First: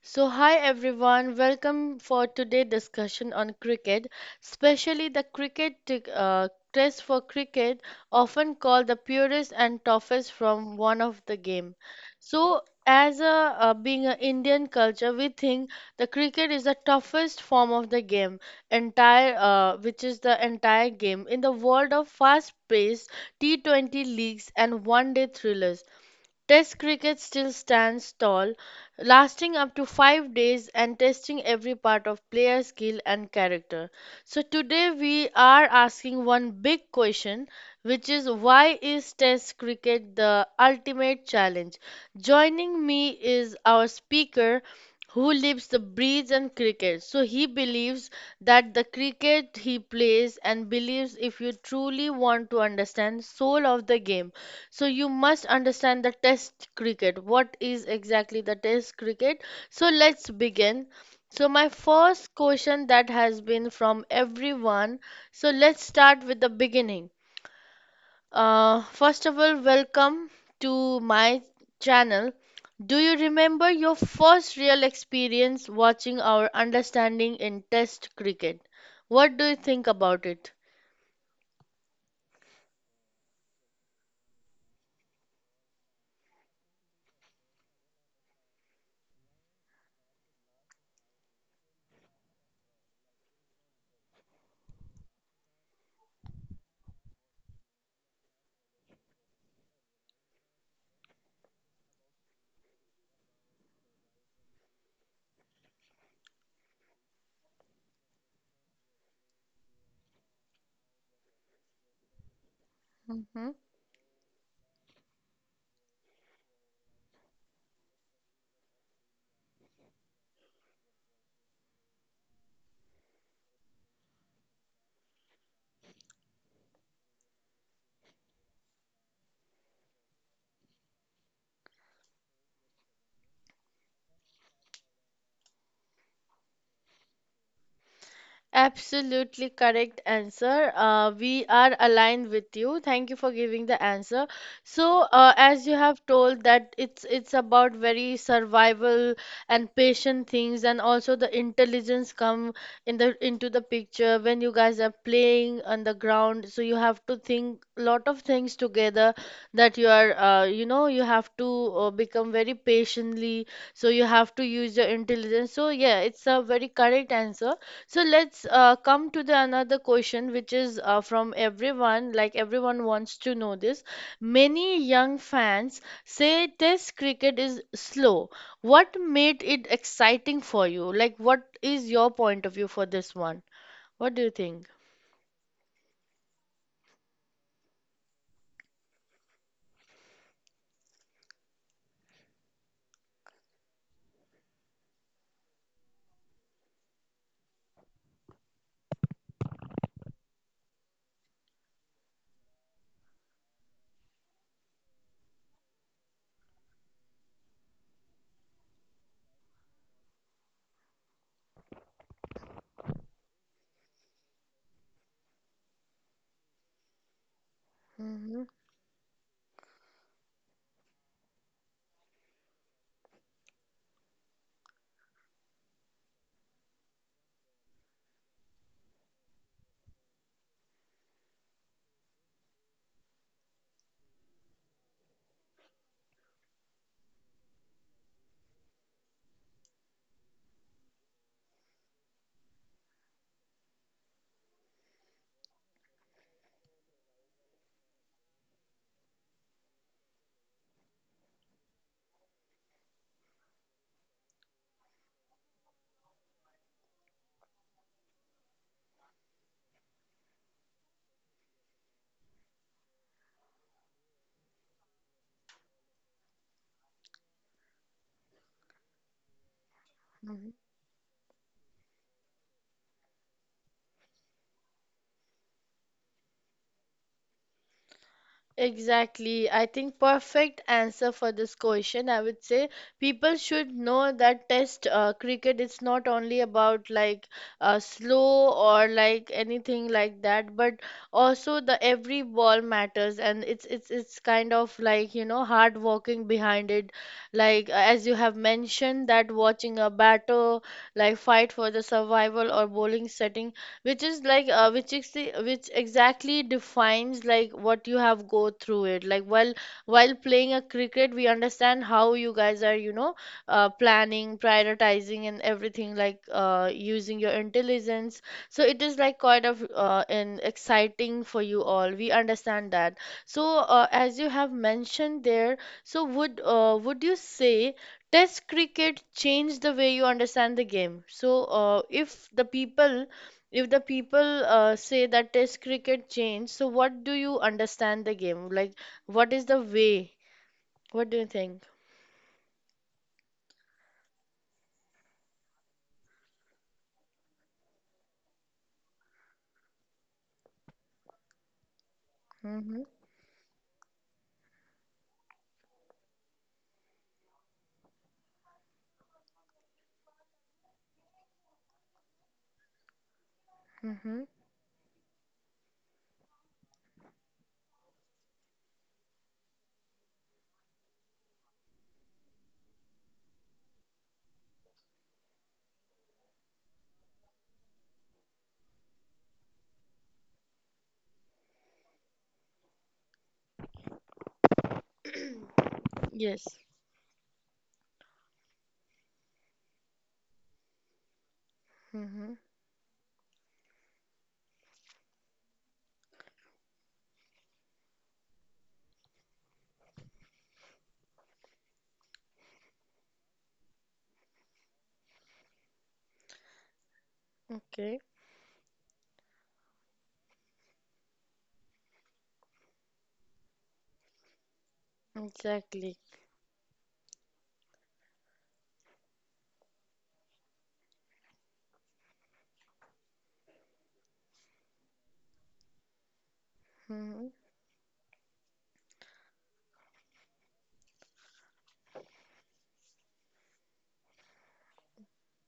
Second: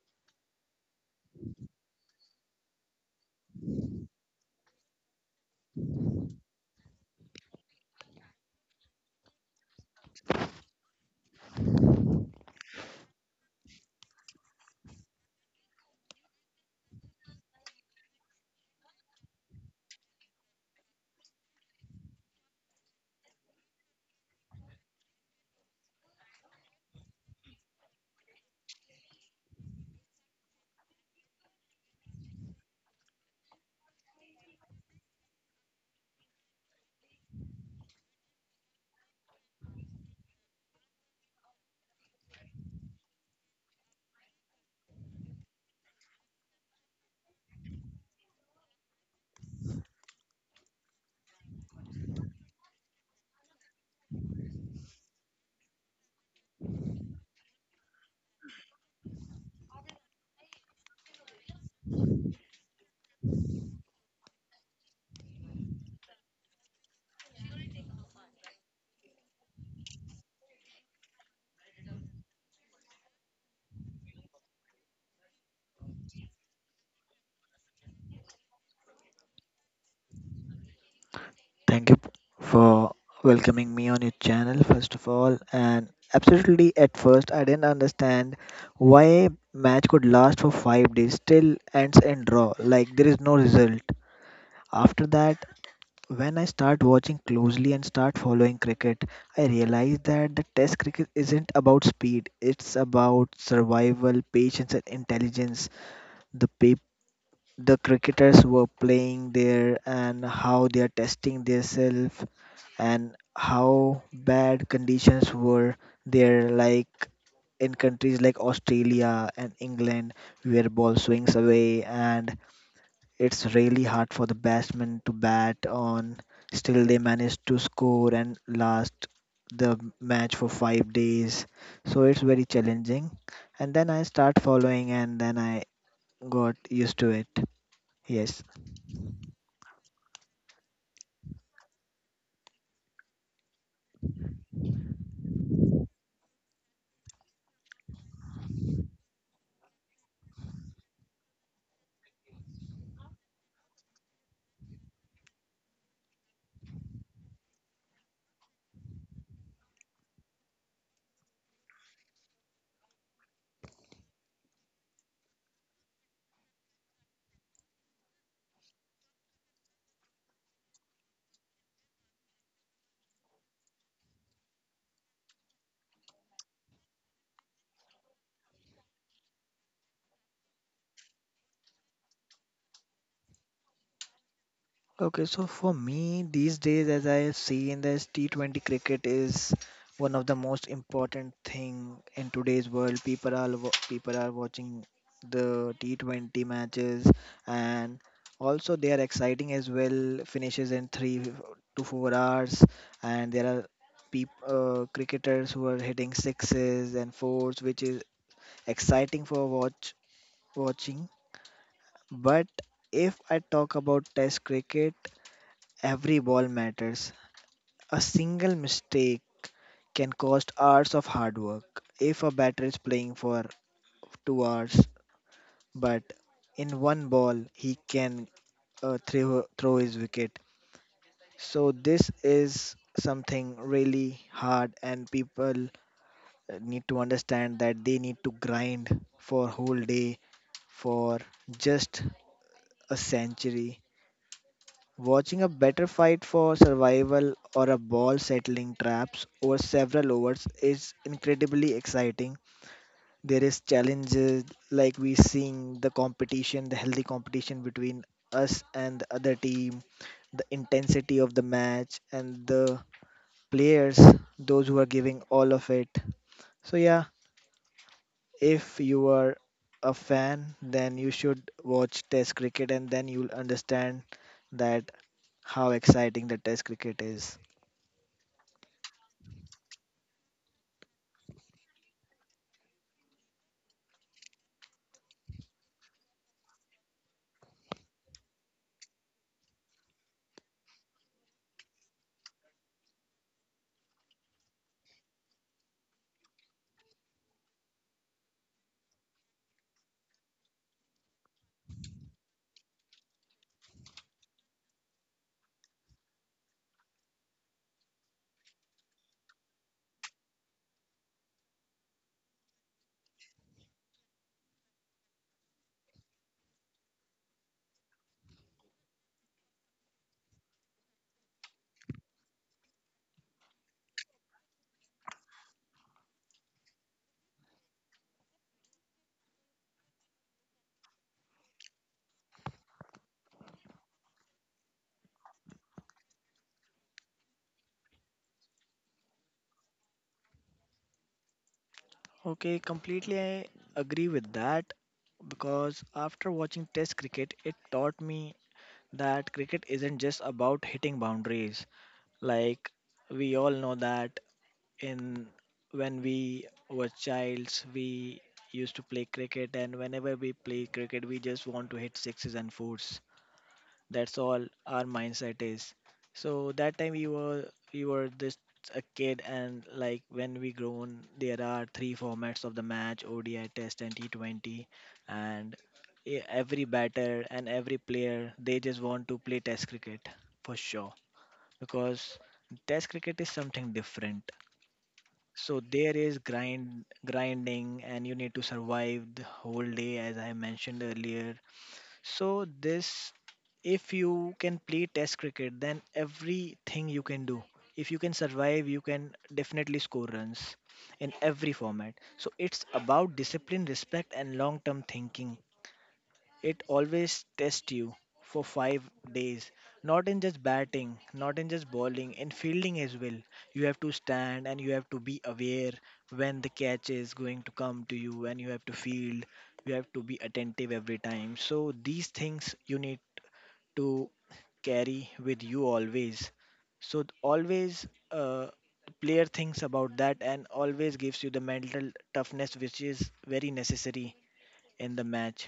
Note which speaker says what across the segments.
Speaker 1: So, hi everyone, welcome for today discussion on cricket, especially the test for cricket, often called the purest and toughest from one of the game. So, as a Being an Indian culture, we think the cricket is the toughest form of the game, entire which is the entire game in the world of fast-paced T20 leagues and one-day thrillers. Test cricket still stands tall, lasting up to 5 days and testing every part of player skill and character. So, today we are asking one big question, which is why is Test cricket the ultimate challenge? Joining me is our speaker who lives the breeds and cricket. So, he believes that the cricket he plays and believes if you truly want to understand soul of the game so you must understand the test cricket. What is exactly the test cricket? So let's begin. So my first question that has been from everyone. So let's start with the beginning. First of all, welcome to my channel. Do you remember your first real experience watching our understanding in test cricket? What do you think about it?
Speaker 2: Thank you for welcoming me on your channel, first of all. And absolutely, at first, I didn't understand why a match could last for 5 days, still ends in draw, like there is no result. After that, when I start watching closely and start following cricket, I realize that the test cricket isn't about speed, it's about survival, patience, and intelligence. The people the cricketers were playing there and how they are testing themselves and how bad conditions were there, like in countries like Australia and England, where ball swings away, and it's really hard for the batsmen to bat on. Still, they managed to score and last the match for 5 days, so it's very challenging. And then I start following, and then I got used to it. Yes.
Speaker 1: Absolutely correct answer. We are aligned with you. Thank you for giving the answer. So, as you have told that it's about very survival and patient things, and also the intelligence come in the into the picture when you guys are playing on the ground. So you have to think lot of things together that you are, you have to become very patiently. So you have to use your intelligence. So yeah, it's a very correct answer. So let's come to the another question, which is from everyone. Like everyone wants to know this. Many young fans say Test cricket is slow. What made it exciting for you? Like, what is your point of view for this one? What do you think?
Speaker 2: Okay, so for me, these days, as I have seen, this T20 cricket is one of the most important thing in today's world. People are watching the T20 matches, and also they are exciting as well. Finishes in 3 to 4 hours, and there are cricketers who are hitting sixes and fours, which is exciting for watching. But if I talk about Test cricket, every ball matters. A
Speaker 1: Mm-hmm.
Speaker 2: single mistake can cost hours of hard work. If a batter is playing for 2 hours, but in one ball he can throw his wicket. So this is something really hard, and people need to understand that they need to grind for whole day for just a century. Watching a better fight for survival or a ball settling traps over several overs is incredibly exciting. There is challenges like we seeing the competition, the healthy competition between us and the other team, the intensity of the match and the players, those who are giving all of it. So yeah, if you are a fan, then you should watch Test cricket and then you'll understand that how exciting the Test cricket is.
Speaker 1: Exactly. I think perfect answer for this question, I would say people should know that test cricket is not only about like slow or like anything like that, but also the every ball matters and it's kind of like, you know, hard working behind it. Like as you have mentioned that watching a batter like fight for the survival or bowling setting which is which exactly defines like what you have go through it like while playing a cricket we understand how you guys are you know planning prioritizing and everything like using your intelligence so it is like quite of an exciting for you all we understand that so as you have mentioned there so would you say Test cricket changed the way you understand the game. So, if the people say that test cricket changed, so what do you understand the game? Like, what is the way? What do you think?
Speaker 2: Okay, completely I agree with that because after watching Test cricket, it taught me that cricket isn't just about hitting boundaries. Like
Speaker 1: Mm-hmm.
Speaker 2: we all know that in when we were childs, we used to play cricket, and whenever we play cricket, we just want to hit sixes and fours. That's
Speaker 1: Mm-hmm.
Speaker 2: all our mindset is. So that time we were just a kid, and like when we grown, there are three formats of the match: ODI, Test, and T20. And every batter and every player, they just want to play Test cricket for sure because Test cricket is something different. So there is
Speaker 1: Yes.
Speaker 2: grind, grinding, and you need to survive the whole day, as I mentioned earlier.
Speaker 1: Mm-hmm.
Speaker 2: So this, if you can play Test cricket, then everything you can do. If you can survive, you can definitely score runs in every format. So it's about discipline, respect, and long-term thinking. It always tests you
Speaker 1: Okay.
Speaker 2: for 5 days, not in just batting, not in just bowling, in fielding as well. You have to stand and you have to be aware
Speaker 1: Exactly.
Speaker 2: when the catch is going to come to you, and you have to field. You have to be attentive every time. So these things you need to carry with you always. So
Speaker 1: Mm-hmm.
Speaker 2: always, player thinks about that and always gives you the mental toughness which is very necessary in the match.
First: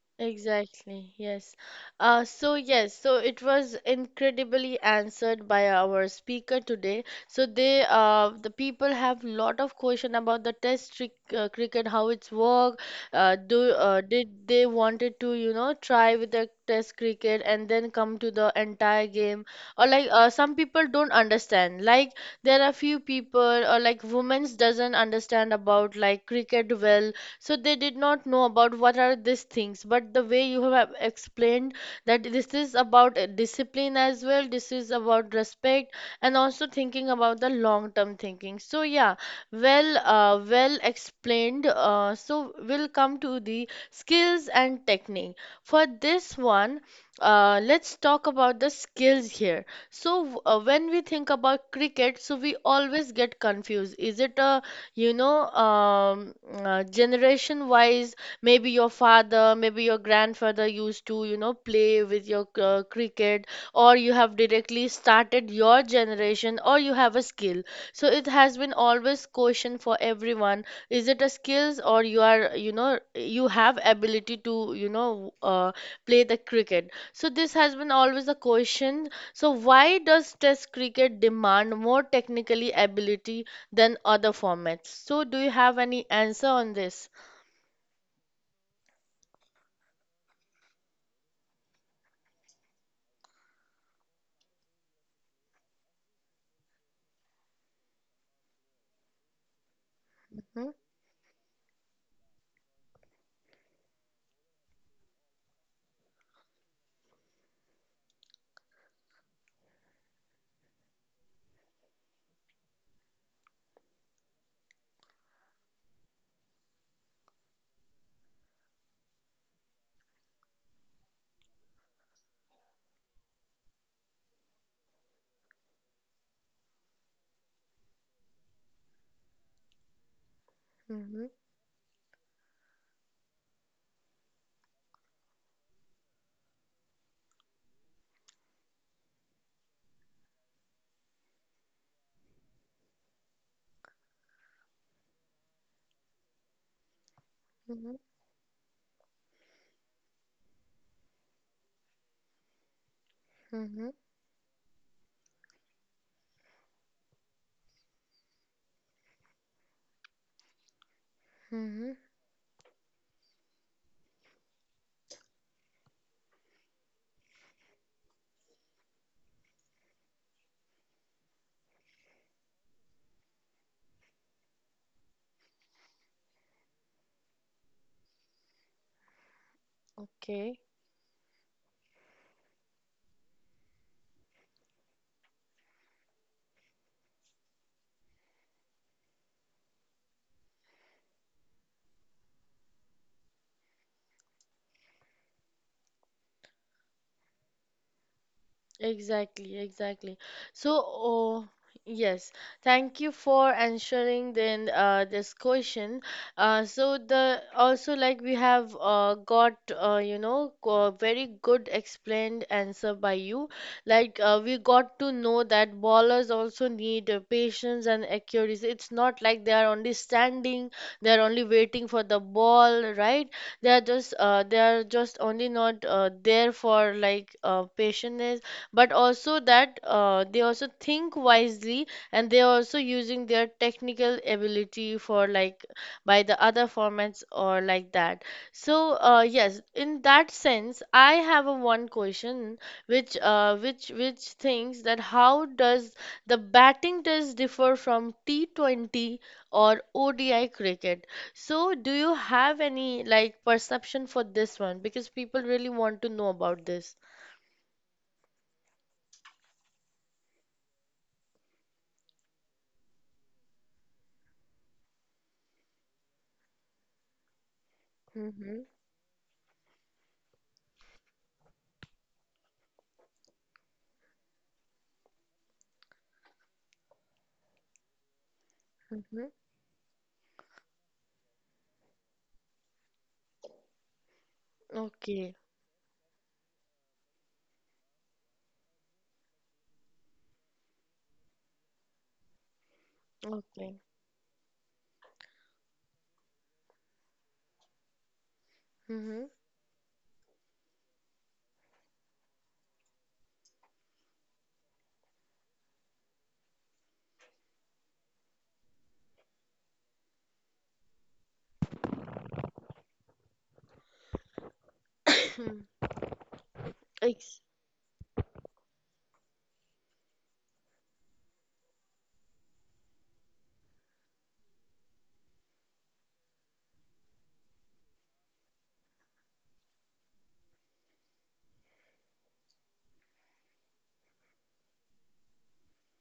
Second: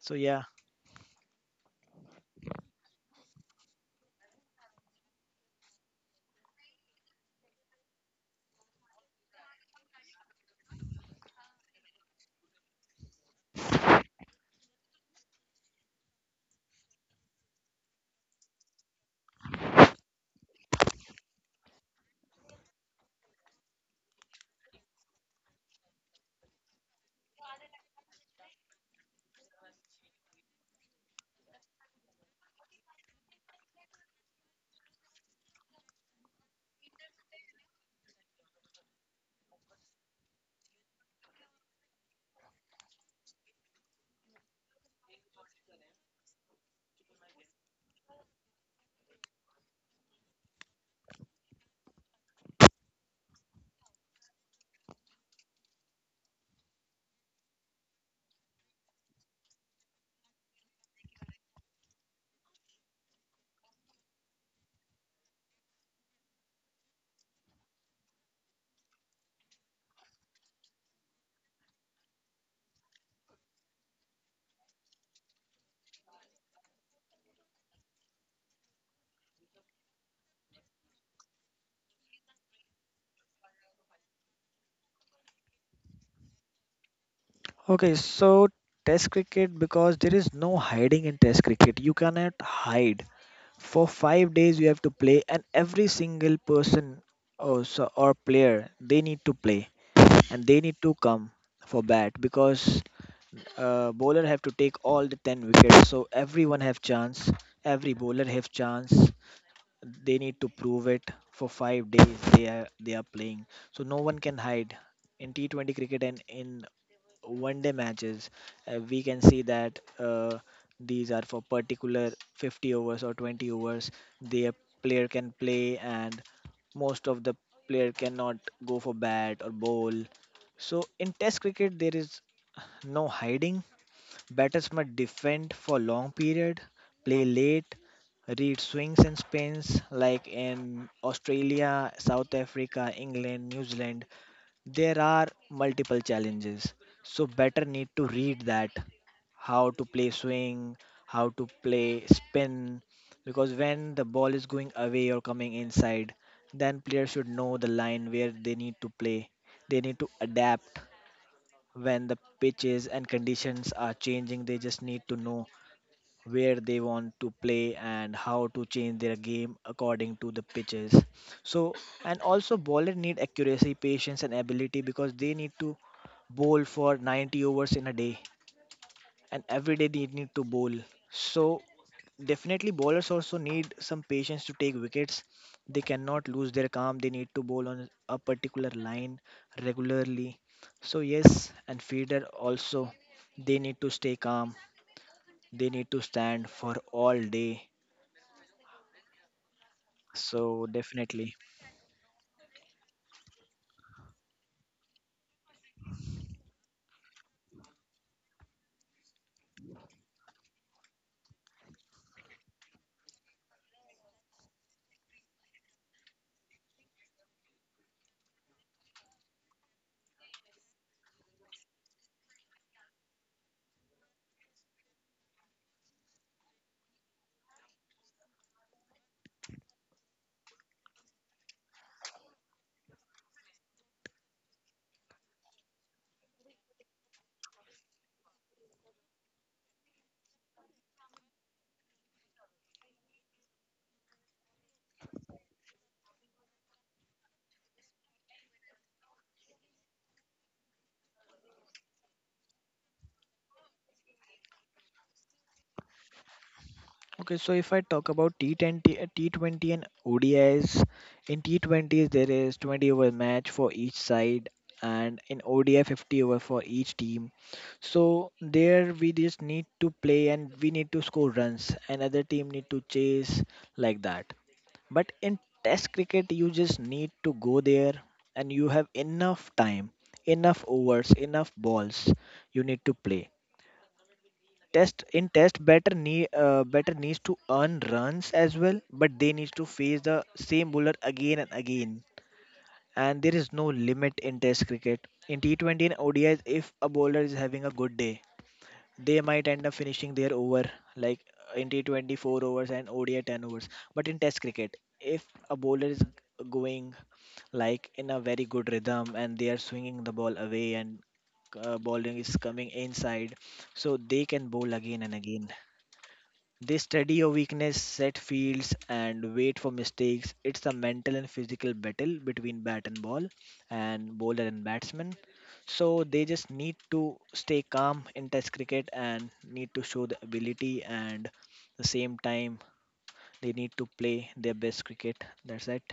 Speaker 2: So yeah.
Speaker 1: Exactly, yes. So, yes, so it was incredibly answered by our speaker today. So they, the people have lot of question about the cricket, how it's work. Do Did they wanted to, you know, try with the test cricket and then come to the entire game? Or like some people don't understand. Like there are few people or like women's doesn't understand about like cricket well so they did not know about what are these things but the way you have explained that this is about discipline as well this is about respect and also thinking about the long term thinking so yeah well explained so we'll come to the skills and technique for this one let's talk about the skills here so when we think about cricket so we always get confused is it a generation wise maybe your father maybe your grandfather used to you know play with your cricket or you have directly started your generation or you have a skill so it has been always question for everyone is it a skills or you are you know you have ability to play the cricket so this has been always a question so why does test cricket demand more technically ability than other formats. So, do you have any answer on this?
Speaker 2: Okay, so Test cricket, because there is no hiding in Test cricket. You cannot hide. For 5 days, you have to play, and every single person or player they need to play and they
Speaker 1: Mm-hmm,
Speaker 2: need to come for bat because bowler have to take all the 10 wickets. So everyone have chance. Every bowler have chance. They need to prove it for 5 days. They are playing, so no one can hide in T20 cricket and in one day matches. We can see that these are for particular 50 overs or 20 overs. The player can play, and most of the player cannot go for bat or bowl. So in
Speaker 1: mm-hmm,
Speaker 2: Test cricket, there is no hiding. Batters must defend for long period, play late, read swings and spins like in Australia, South Africa, England, New Zealand. There are multiple challenges, so better need to read that how to play swing, how to play spin, because
Speaker 1: mm-hmm,
Speaker 2: when the ball is going away or coming inside, then players should know the line where they need to play. They need to adapt
Speaker 1: mm-hmm.
Speaker 2: when the pitches and conditions are changing. They just need to know where they want to play and how to change their game according to the pitches. So, and also bowler need accuracy, patience and ability because they need to bowl for 90 overs in a day, and every day they need to
Speaker 1: Okay.
Speaker 2: bowl. So definitely bowlers also need some patience to take wickets. They cannot lose their calm, they need to bowl on a particular line regularly. So yes, and feeder also, they need to stay calm, they need to stand for all day.
Speaker 1: Exactly, exactly.
Speaker 2: So
Speaker 1: So,
Speaker 2: definitely.
Speaker 1: oh, yes, thank you for answering then this question. So the also like we have got you know very good explained answer by you. Like we got to know that ballers also need patience and accuracy. It's not like they are only standing, they are only waiting for the ball, right? They are just only not there for like patience but also that they also think wisely and they are also using their technical ability for like by the other formats or like that so yes in that sense I have a one question which thinks that how does the batting test differ from T20 or odi cricket so do you have any like perception for this one because people really want to know about this
Speaker 2: Okay, so if I talk about T20, and ODIs, in T20s there is 20 over match for each side and in ODI 50 over for each team. So
Speaker 1: mm-hmm,
Speaker 2: there we just need to play and we need to score runs and other team need to chase, like that. But in test cricket you just need to go there and you have enough time, enough overs, enough balls you need to play. Test, in
Speaker 1: Okay,
Speaker 2: test better knee, better needs to earn runs as well, but they need to face the same bowler again and again. And there is no
Speaker 1: okay.
Speaker 2: limit in test cricket. In T20 and ODIs, if a bowler is having a good day,
Speaker 1: Mm-hmm.
Speaker 2: they might end up finishing their over, like, in T20 four overs and ODI 10 overs. But in test cricket, if a bowler is going like in a very good rhythm and they are swinging the ball away and, bowling is coming inside, so they can bowl again and again. They study your
Speaker 1: Ex
Speaker 2: weakness, set fields, and wait for mistakes. It's a mental and physical battle between bat and ball, and bowler and batsman. So they just need to stay calm in Test cricket and need to show the ability, and the same time they need to play their best cricket. That's it.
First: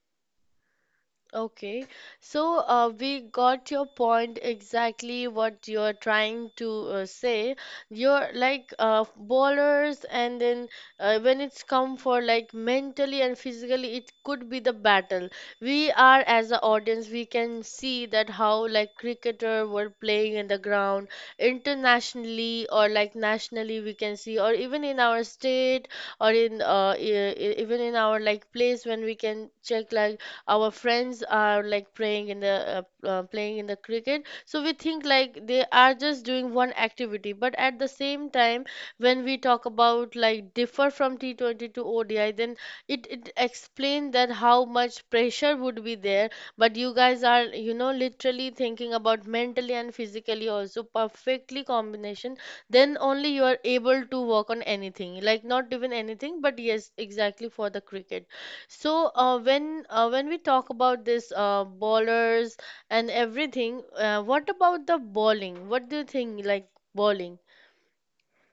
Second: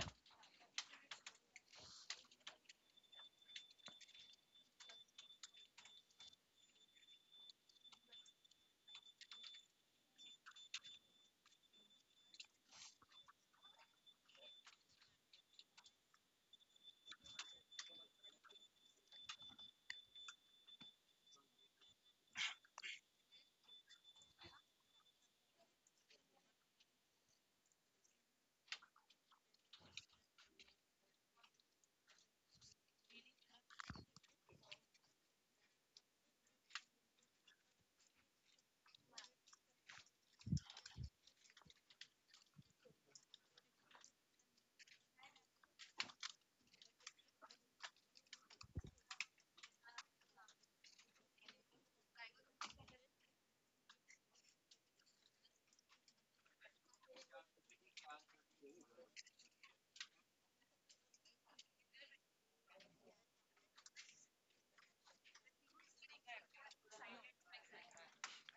Speaker 1: Okay, so we got your point exactly what you're trying to say. You're like bowlers, and then when it's come for like mentally and physically, it could be the battle. We are as an audience, we can see that how like cricketer were playing in the ground internationally or like nationally, we can see, or even in our state or in even in our like place when we can check like our friends are like playing in the cricket so we think like they are just doing one activity but at the same time when we talk about like differ from T20 to ODI then it explained that how much pressure would be there but you guys are you know literally thinking about mentally and physically also perfectly combination then only you are able to work on anything like not even anything but yes exactly for the cricket so when we talk about this bowlers and everything, what about the bowling? What do you think like bowling?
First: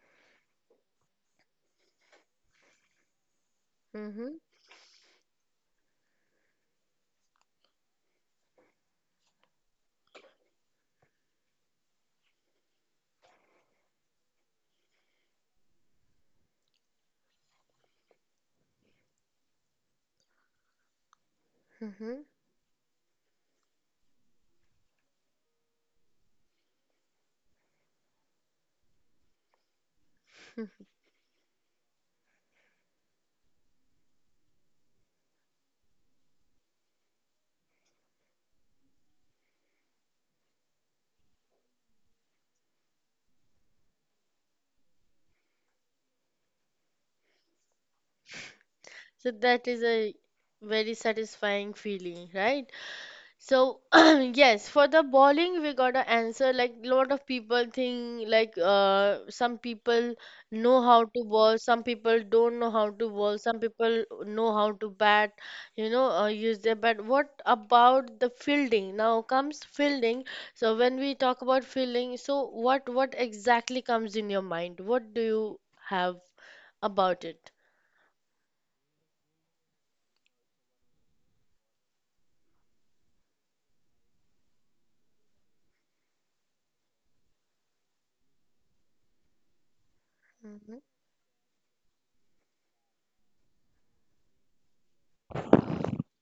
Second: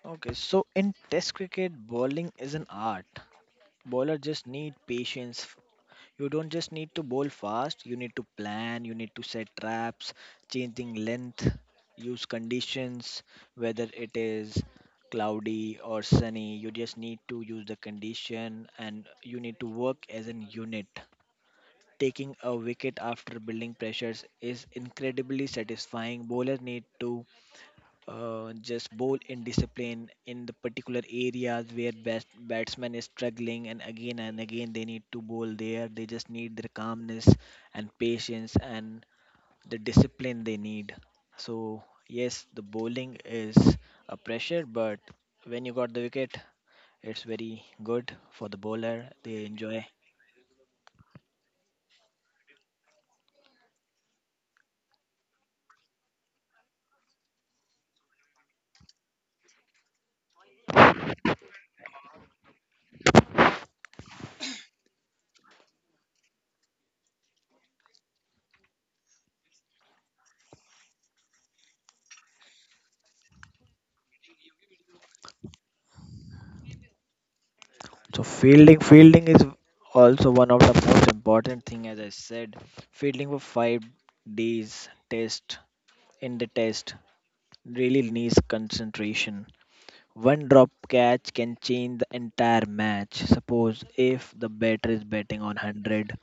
Speaker 2: Okay, so in Test cricket, bowling is an art. Bowler
Speaker 1: Mm-hmm.
Speaker 2: just need patience. You don't just need to bowl fast, you need to plan, you need to set traps, changing length, use conditions, whether it is cloudy or sunny. You just need to use the condition and you need to work as an unit.
Speaker 1: Mm-hmm.
Speaker 2: Taking a wicket after building pressures is incredibly satisfying. Bowlers need to just bowl indiscipline in the particular areas where best batsman is struggling, and again they need to bowl there. They just need their calmness and patience and the discipline they need. So yes, the bowling is a pressure, but when you got the wicket, it's very good for the bowler,
Speaker 1: So
Speaker 2: they
Speaker 1: that
Speaker 2: enjoy.
Speaker 1: is a very satisfying feeling, right? So yes, for the bowling we got an answer like a lot of people think like some people know how to bowl, some people don't know how to bowl, some people know how to bat, you know, use their bat. What about the fielding? Now comes fielding. So when we talk about fielding, so what exactly comes in your mind? What do you have about it?
Speaker 2: So fielding is also one of the most important thing. As I said, fielding for 5 days test in the test really needs concentration. One drop
Speaker 1: Mhm,
Speaker 2: catch can change the entire match. Suppose if the batter is batting on 100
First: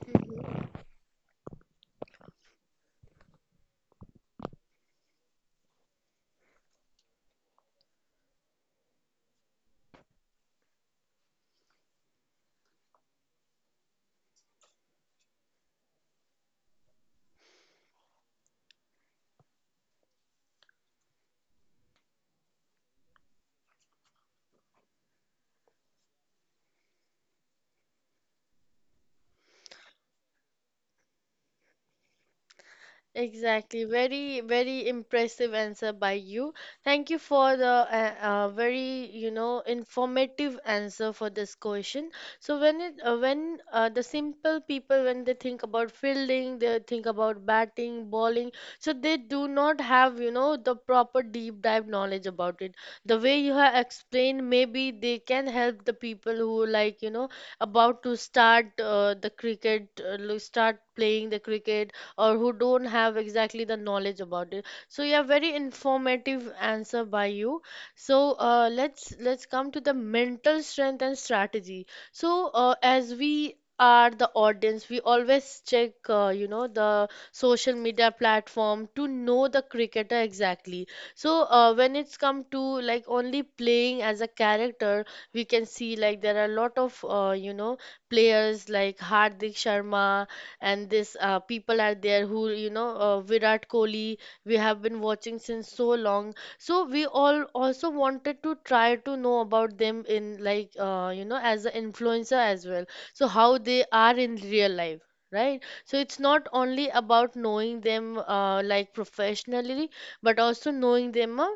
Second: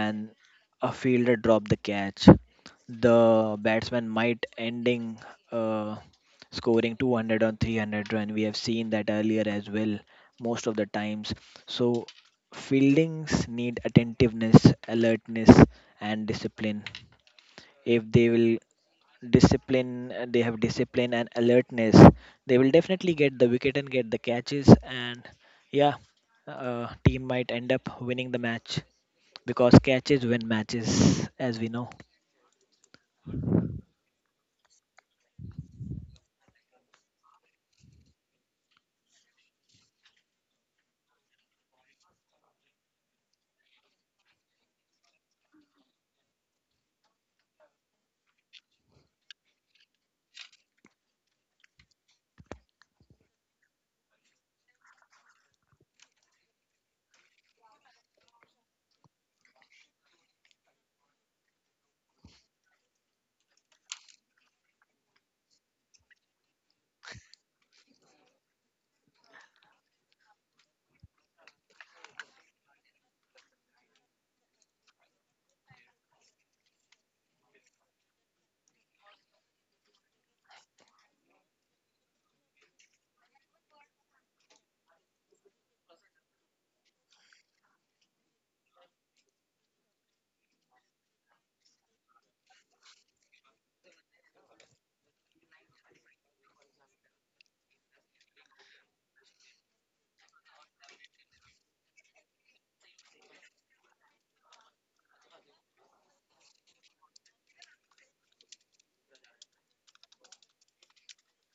Speaker 2: and
Speaker 1: mhm.
Speaker 2: a fielder drop the catch, the batsman might ending, uh, scoring 200 on 300 run. We have seen that earlier as well most of the times. So fieldings need attentiveness, alertness and discipline. If they will discipline They have discipline and alertness, they will definitely get the wicket and get the catches, and yeah, team might end up winning the match because catches win matches, as we know.
Speaker 1: Exactly. Very, very impressive answer by you. Thank you for the very, you know, informative answer for this question. So when it, when the simple people, when they think about fielding, they think about batting, bowling. So they do not have, you know, the proper deep dive knowledge about it. The way you have explained, maybe they can help the people who like, you know, about to start the start playing the cricket or who don't have exactly the knowledge about it so yeah very informative answer by you so let's come to the mental strength and strategy so as we are the audience we always check you know the social media platform to know the cricketer exactly so when it's come to like only playing as a character we can see like there are a lot of you know players like Hardik Sharma and this people are there who you know Virat Kohli we have been watching since so long so we all also wanted to try to know about them in like you know as an influencer as well so how they are in real life right so it's not only about knowing them like professionally but also knowing them uh,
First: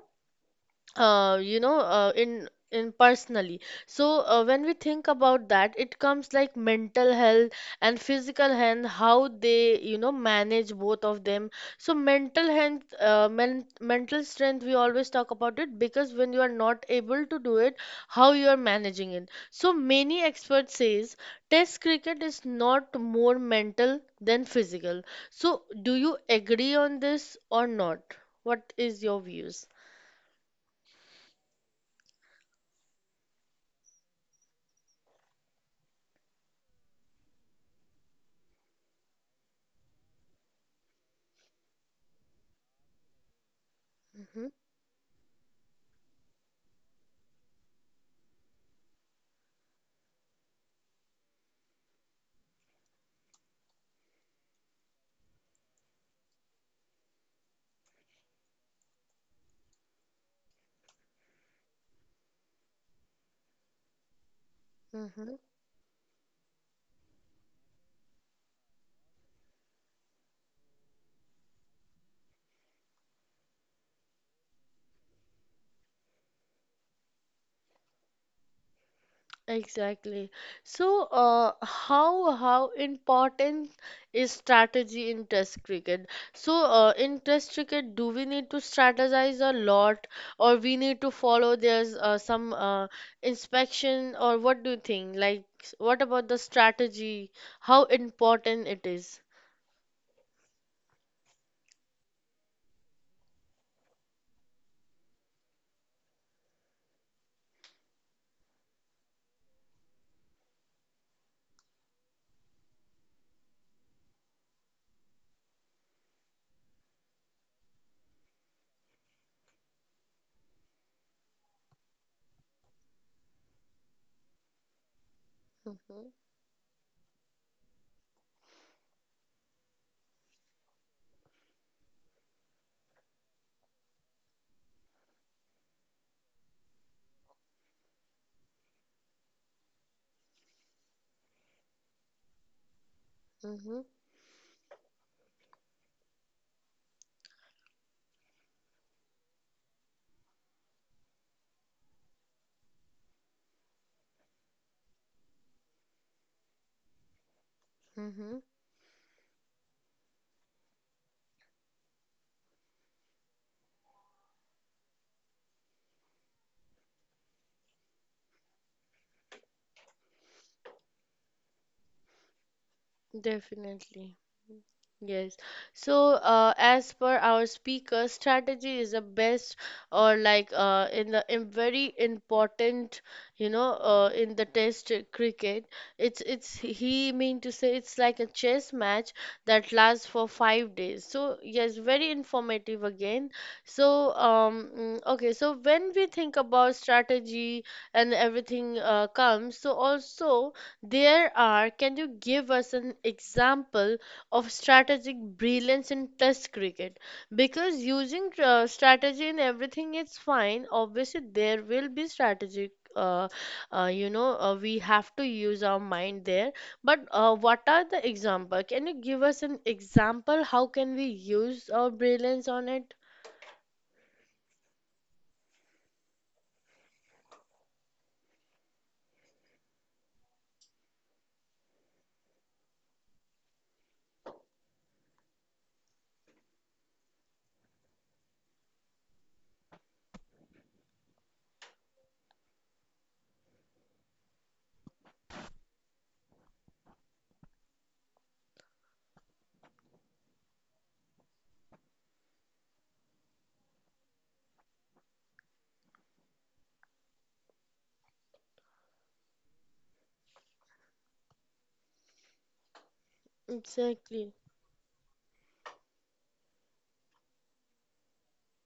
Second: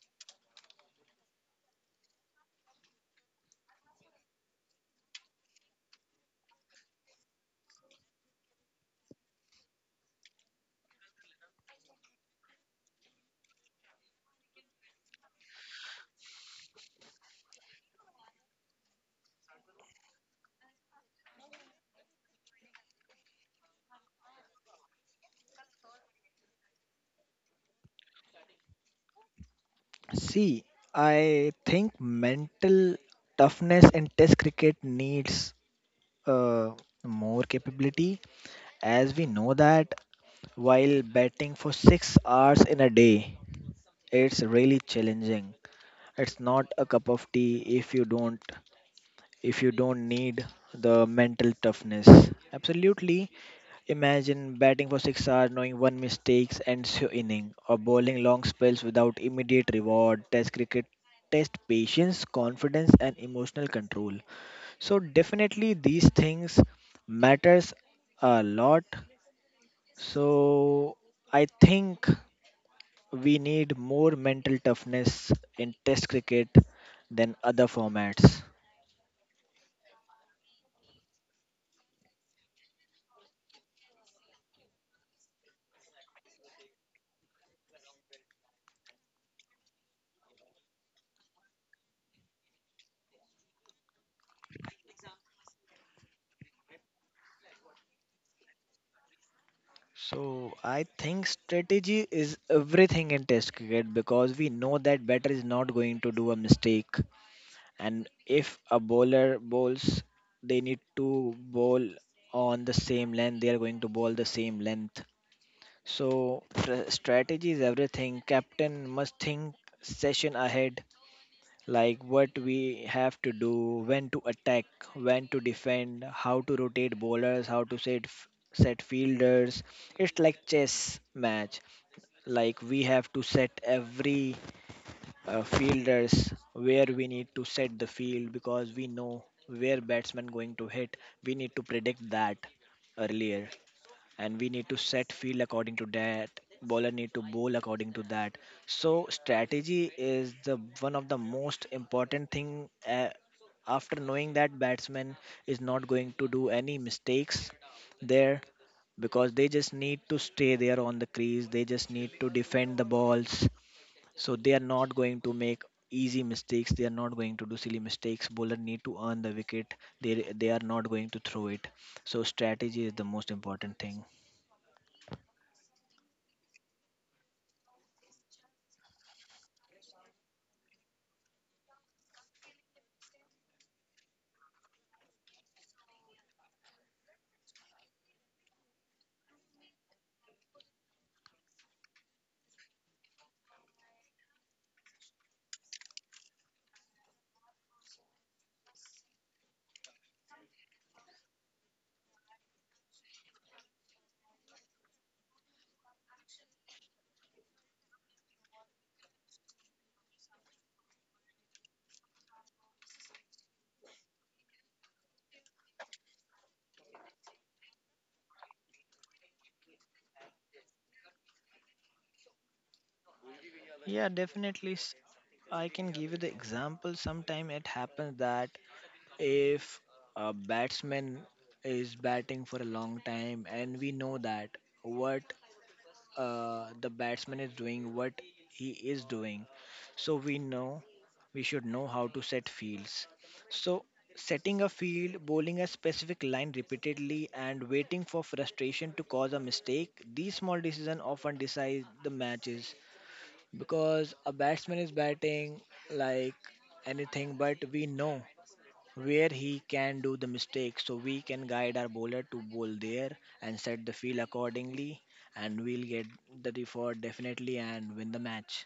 Speaker 1: uh, you know, uh, in personally. So when we think about that, it comes like mental health and physical health, how they you know manage both of them. So mental health, mental strength, we always talk about it because when you are not able to do it, how you are managing it. So many experts says Test cricket is not more mental than physical. So do you agree on this or not? What is your views?
Speaker 2: See, I think mental toughness in test cricket needs uh, more capability, as we know that while batting for 6 hours in a day, it's
Speaker 1: Mm-hmm.
Speaker 2: really challenging, it's not a cup of tea. If you don't, if you don't need the mental toughness. Absolutely. Imagine batting for 6 hours, knowing one mistakes ends your inning, or bowling long spells without immediate reward. Test cricket test patience, confidence and emotional control. So
Speaker 1: Mm-hmm.
Speaker 2: definitely these things matters a lot. So I think we need more mental toughness in test cricket than other formats.
Speaker 1: Exactly. So, how important is strategy in Test cricket? In Test cricket, do we need to strategize a lot, or we need to follow there's some inspection, or what do you think? Like, what about the strategy? How important it is?
Speaker 2: So I think strategy is everything in test cricket because we know that batter is not going to do a mistake, and if a bowler bowls, they need to bowl on the same length, they are going to bowl the same length. So strategy is everything. Captain must think session ahead, like what we have to do, when to attack, when to defend,
Speaker 1: Mm-hmm.
Speaker 2: how to rotate bowlers, how to set fielders. It's like chess match. Like we have to set every fielders where we need to set the field because we know where batsman going to hit. We need to predict that earlier and we need to set field according to that bowler need to bowl according to that, so strategy is the one of the most important thing after knowing that batsman is not going to do any mistakes
Speaker 1: Mm-hmm.
Speaker 2: there, because they just need to stay there on the crease, they just need to defend the balls, so they are not going to make easy mistakes, they are not going to do silly mistakes, bowler need to earn the wicket, they they are not going to throw it. So strategy is the most important thing.
Speaker 1: Definitely. Yes. As per our speaker, strategy is the best, or like in the in very important, in the test cricket, it's he mean to say it's like a chess match that lasts for 5 days. So yes, very informative again. Okay. So when we think about strategy and everything comes, so also there are, can you give us an example of strategic brilliance in Test cricket? Because using strategy in everything is fine. Obviously, there will be strategic. We have to use our mind there. But what are the example? Can you give us an example? How can we use our brilliance on it?
Speaker 2: Yeah, definitely. I can give you the example. Sometime it happens that if a batsman is batting for a long time, and we know that what the batsman is doing, what he is doing, so we know we should know how to set fields. So setting a field, bowling a specific line repeatedly, and waiting for frustration to cause a mistake. These small decisions often decide the matches, because a batsman is batting like anything, but we know where he can do the mistake, so we can guide our bowler to bowl there and set the field
Speaker 1: Exactly.
Speaker 2: accordingly, and we'll get the default definitely and win the match.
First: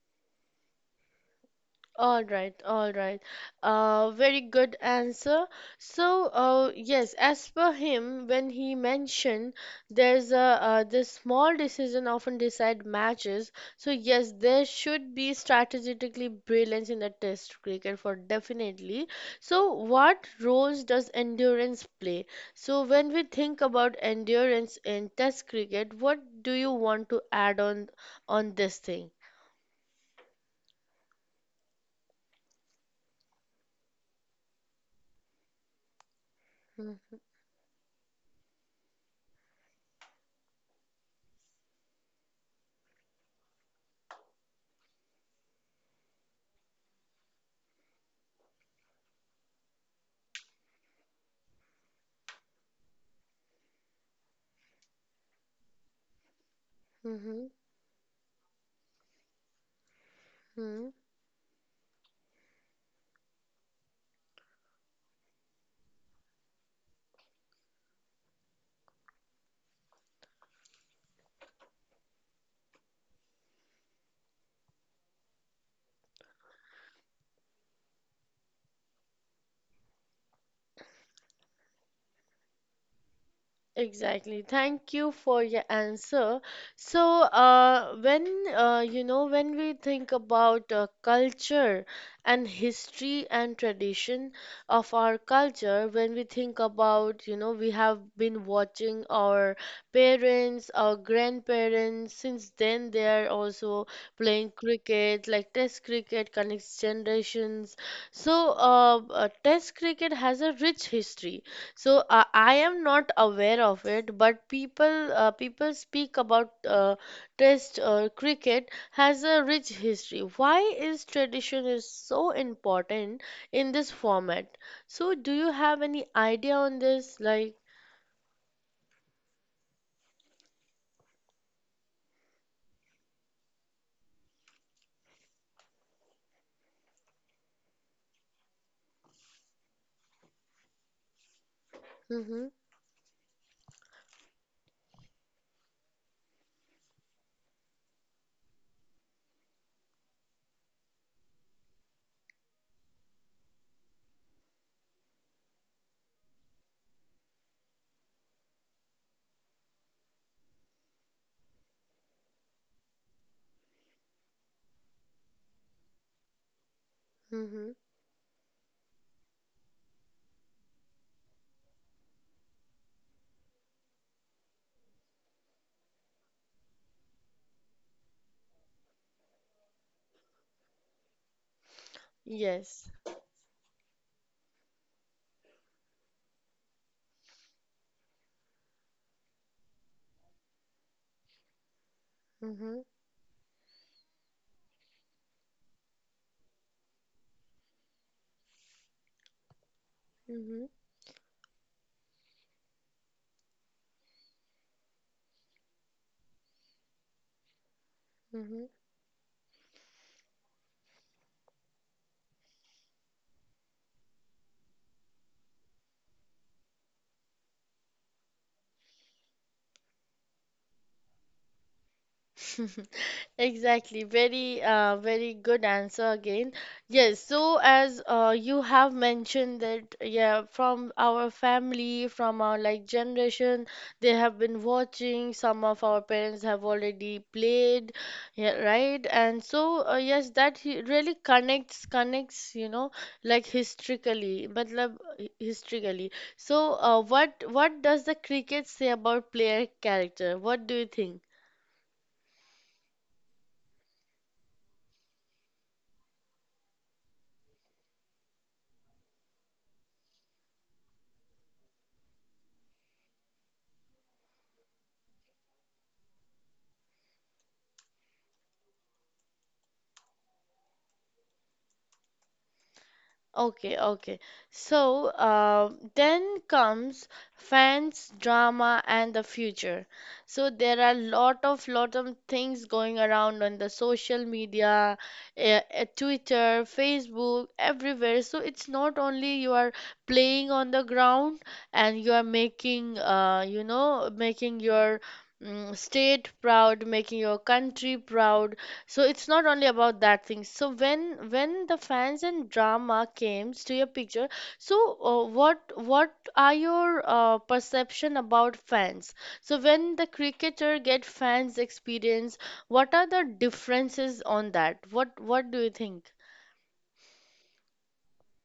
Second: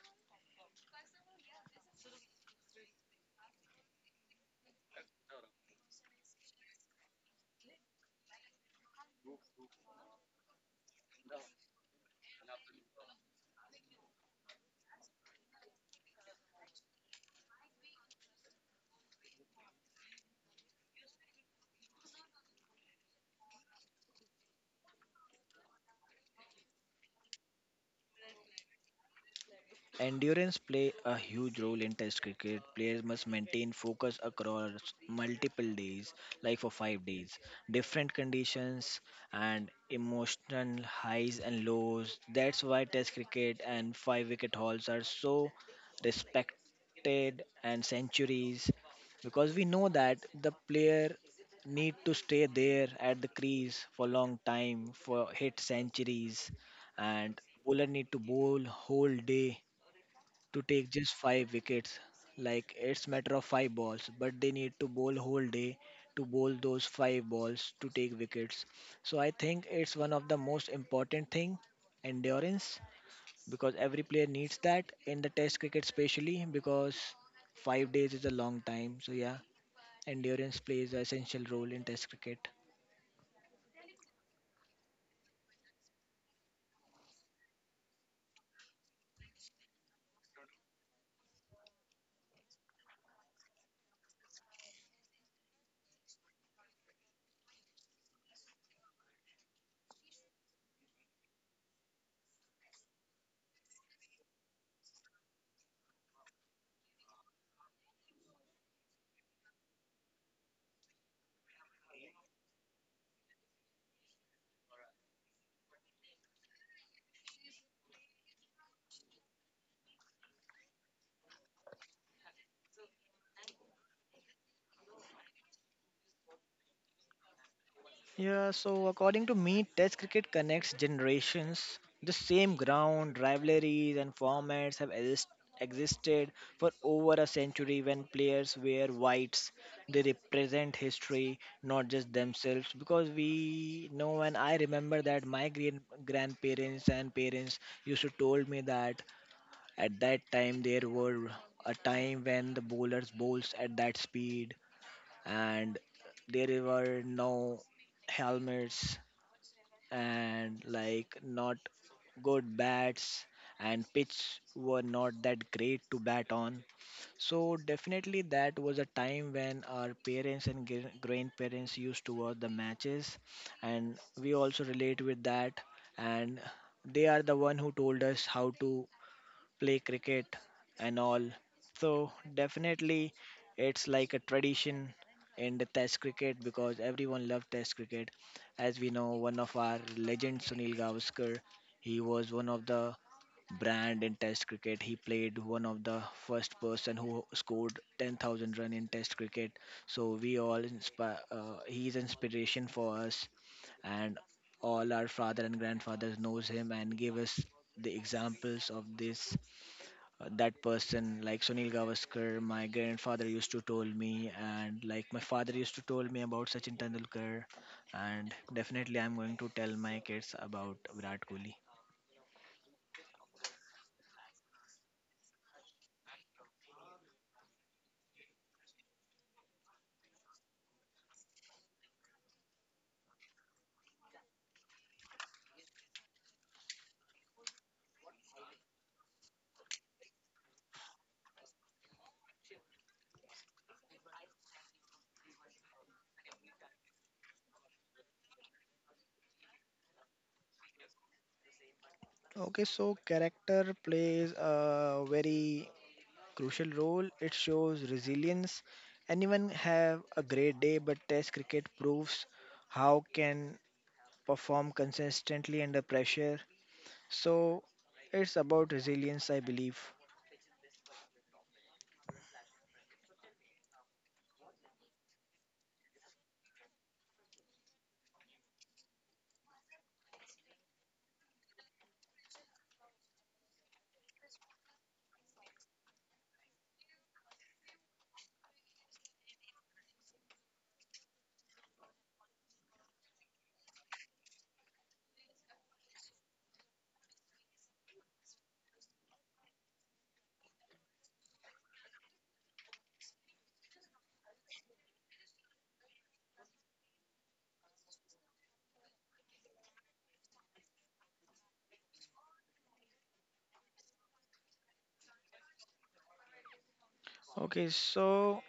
Speaker 1: All right, all right. Very good answer. Yes, as per him, when he mentioned there's a this small decision often decide matches. So yes, there should be strategically brilliance in the test cricket for definitely. So what roles does endurance play? So when we think about endurance in test cricket, what do you want to add on this thing?
Speaker 2: Endurance play a huge role in test cricket. Players must maintain focus across multiple days, like for 5
Speaker 1: Mm-hmm,
Speaker 2: days. Different conditions and emotional highs and lows. That's why test cricket and 5 wicket hauls are so respected, and centuries, because we know that the player need to stay there at the crease for long time for hit centuries, and
Speaker 1: mm-hmm,
Speaker 2: bowler need to bowl whole day to
Speaker 1: mm-hmm.
Speaker 2: take just five wickets. Like it's matter of five balls, but they need to bowl whole day to bowl those five balls to take wickets. So I think it's one of the most important thing, endurance, because every player needs that in the test cricket especially, because 5 days is a long time. So yeah, endurance plays an essential role in test cricket.
Speaker 1: Exactly. Thank you for your answer. So, when you know, when we think about culture and history and tradition of our culture, when we think about, you know, we have been watching our parents, our grandparents, since then they are also playing cricket, like Test cricket connects generations. So, Test cricket has a rich history so I am not aware of it, but people speak about Test cricket has a rich history. Why is tradition is so important in this format? So do you have any idea on this? Like,
Speaker 2: Yeah, so according to me, Test cricket connects generations. The same ground, rivalries, and formats have existed for over a century. When players wear whites, they represent history, not just
Speaker 1: mm-hmm,
Speaker 2: themselves. Because we know, and I remember that my great grandparents and parents used to told me that at that time there were a time when the bowlers bowls at that speed, and there were no helmets, and like not good bats, and pitch were not that great to bat on. So
Speaker 1: mm-hmm,
Speaker 2: definitely that was a time when our parents and grandparents used to watch the matches, and we also relate with that, and they are the one who told us how to play cricket and all. So
Speaker 1: yes,
Speaker 2: definitely it's like a tradition in the test cricket, because everyone loved test cricket. As we know, one of our legends Sunil Gavaskar, he was one of
Speaker 1: mm-hmm,
Speaker 2: the brand in test cricket. He played one of the first person who scored 10,000 run in test cricket. So we all
Speaker 1: mm-hmm,
Speaker 2: inspire, he's inspiration for us, and all our father and grandfathers knows him and give us the
Speaker 1: mm-hmm.
Speaker 2: examples of this. That person like Sunil Gavaskar, my grandfather used to told me, and like my father used to told me about Sachin Tendulkar, and definitely I'm going to tell my kids about Virat Kohli.
Speaker 1: Exactly. Very, very good answer again. Yes. So as you have mentioned that, yeah, from our family, from our like generation, they have been watching. Some of our parents have already played, yeah, right? And so, yes, that really connects, you know, like historically, but historically. So, what does the cricket say about player character? What do you think?
Speaker 2: Okay, so character plays a very crucial role. It shows resilience. Anyone have a great day, but Test cricket proves how can perform consistently under pressure. So it's about resilience, I believe.
Speaker 1: Okay, okay. So then comes fans, drama, and the future. So there are lot of things going around on the social media, Twitter, Facebook, everywhere. So it's not only you are playing on the ground and you are making, making your state proud, making your country proud. So it's not only about that thing. So when the fans and drama came to your picture, so what are your perception about fans? So when the cricketer get fans experience, what are the differences on that? What do you think?
Speaker 2: Okay, so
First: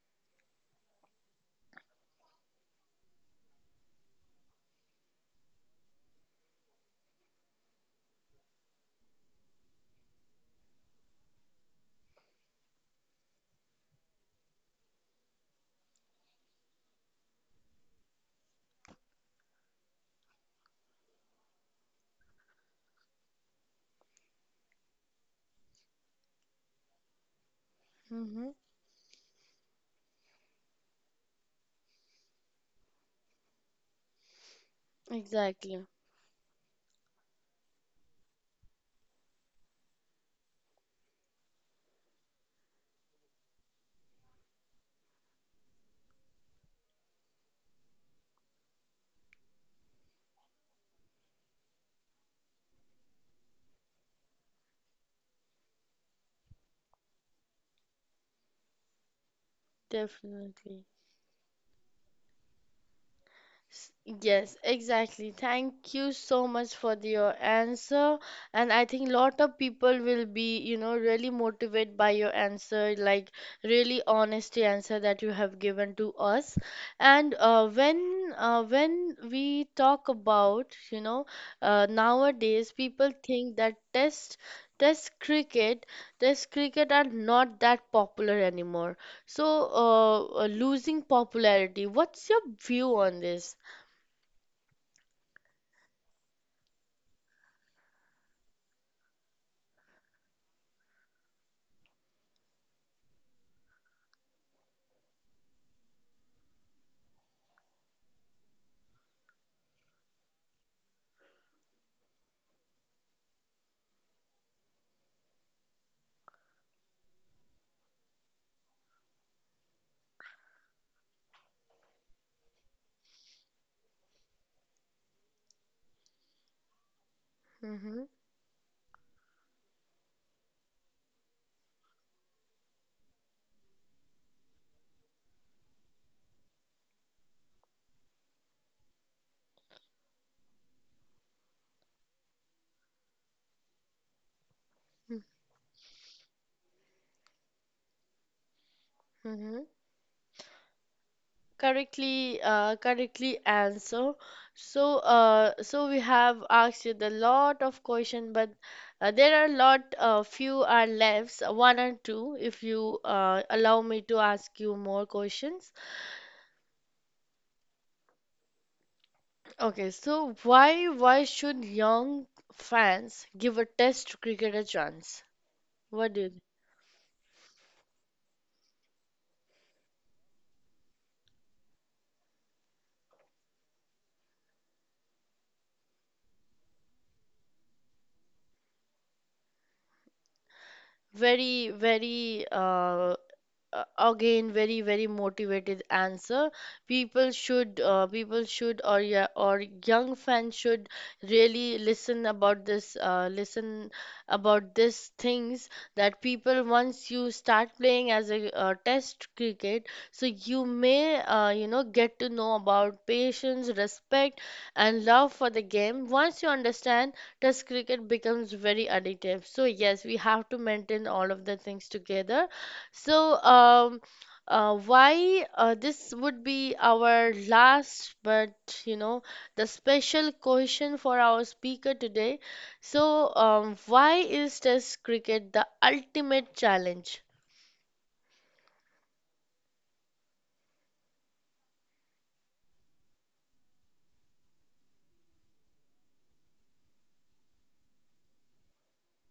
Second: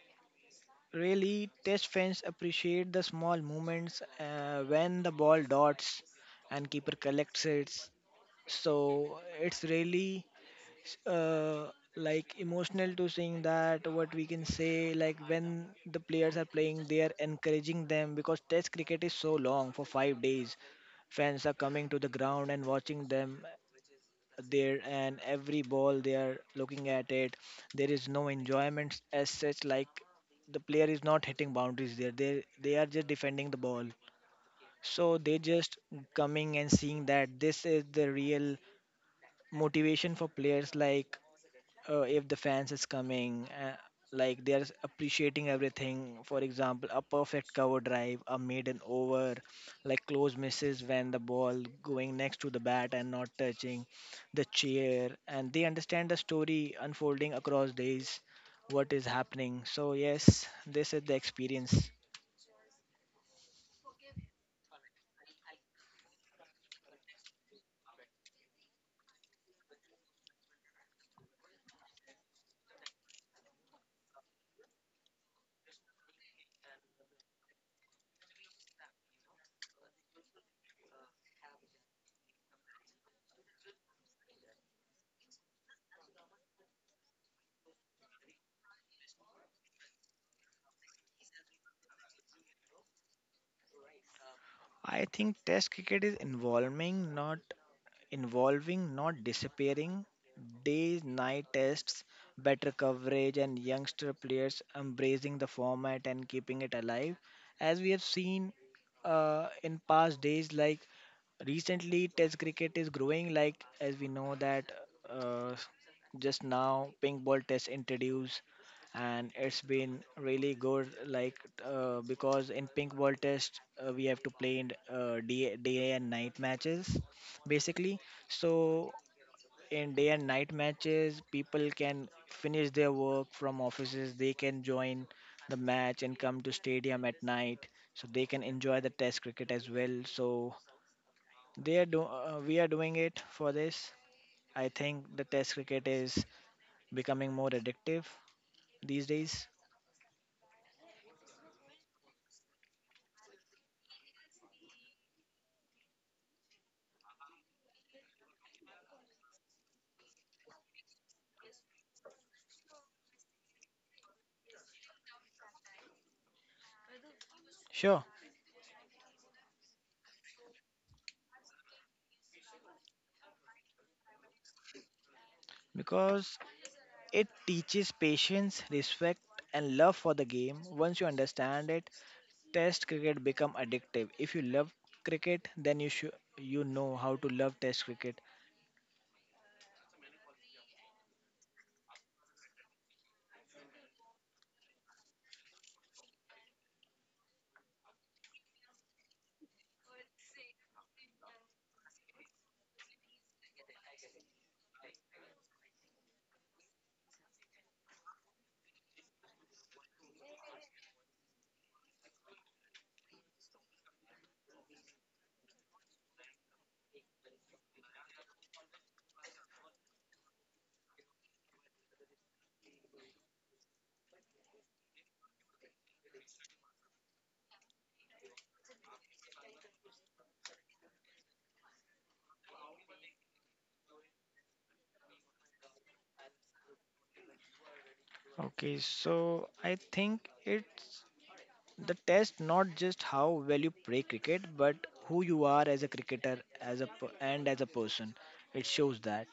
Speaker 2: really, test fans appreciate the small moments when the ball dots and keeper collects it. So it's really uh, like emotional to seeing that, what we can say, like when the players are playing, they are encouraging them, because test cricket is so long for 5 days. Fans are coming to the ground and watching them there, and every ball they are looking at it. There is no
Speaker 1: Mm-hmm.
Speaker 2: enjoyment as such, like the player is not hitting boundaries there, they are just defending the ball, so they just
Speaker 1: Exactly.
Speaker 2: coming and seeing that. This is the real motivation for players, like if the fans is coming, like they're appreciating everything. For example, a perfect cover drive, a maiden over, like close misses when the ball going next to the bat and not touching the chair, and they understand the story unfolding across days, what is happening. So yes,
Speaker 1: Definitely.
Speaker 2: this is the experience.
Speaker 1: S- Yes, exactly. Thank you so much for your answer. And I think lot of people will be, you know, really motivated by your answer, like really honest answer that you have given to us. And when we talk about, you know, nowadays people think that test cricket test cricket are not that popular anymore. So uh, losing popularity. What's your view on this?
Speaker 2: I think test cricket is involving, not involving, not disappearing, day night tests, better coverage, and youngster players embracing the format and keeping it alive. As we have seen in past days, like recently, test cricket is growing. Like as we know that, uh, just now pink ball test introduced, and it's been really good. Like because in pink ball test, we have to play in day, day and night matches basically.
Speaker 1: Mm-hmm.
Speaker 2: So in day and night matches, people can finish their work from offices. They can join the match and come to stadium at night, so they can enjoy the Test cricket as well. So they are do we are doing it for this. I think the Test cricket is becoming more addictive these days.
Speaker 1: Mm-hmm. Correctly answer. So we have asked you the lot of question, but there are lot few are left, one or two. If you allow me to ask you more questions.
Speaker 2: Sure,
Speaker 1: Okay, so why should young fans give a test cricket a chance? What do
Speaker 2: because
Speaker 1: you?
Speaker 2: it teaches patience, respect, and love for the game. Once you understand it, Test cricket become addictive. If you love cricket, then you should you know how to love test cricket.
Speaker 1: Very very uh, again very very motivated answer people should or yeah or young fans should really listen about this listen about these things that people once you start playing as a test cricket so you may you know get to know about patience respect and love for the game once you understand test cricket becomes very addictive so yes we have to maintain all of the things together so, why this would be our last, but you know, the special question for our speaker today. So, why is Test cricket the ultimate challenge?
Speaker 2: Okay, so I think it's the test, not just how well you play cricket, but who you are as a cricketer, as a and as a person. It shows that.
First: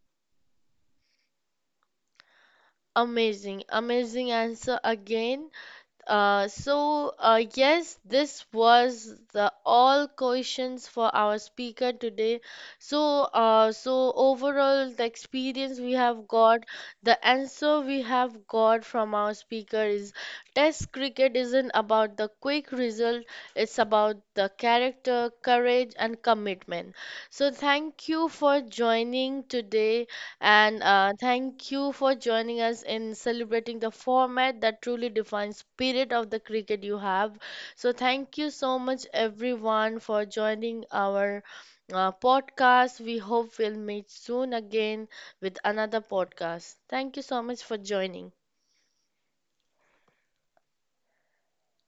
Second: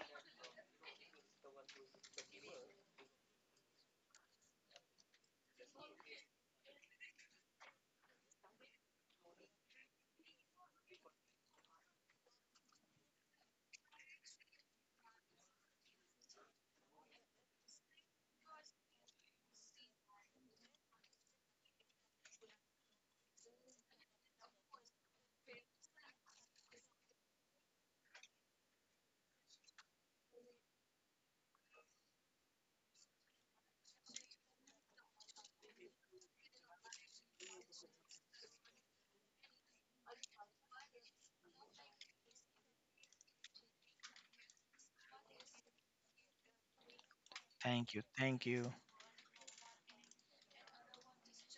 Speaker 1: Amazing, amazing answer again. So, yes, this was the all questions for our speaker today. So, so overall, the experience we have got, the answer we have got from our speaker is Test cricket isn't about the quick result, it's about the character, courage, and commitment. So, thank you for joining today and thank you for joining us in celebrating the format that truly defines spirit of the cricket you have. So thank you so much everyone for joining our podcast. We hope we'll meet soon again with another podcast. Thank you so much for
Speaker 2: Thank you.
Speaker 1: joining.
Speaker 2: Thank you.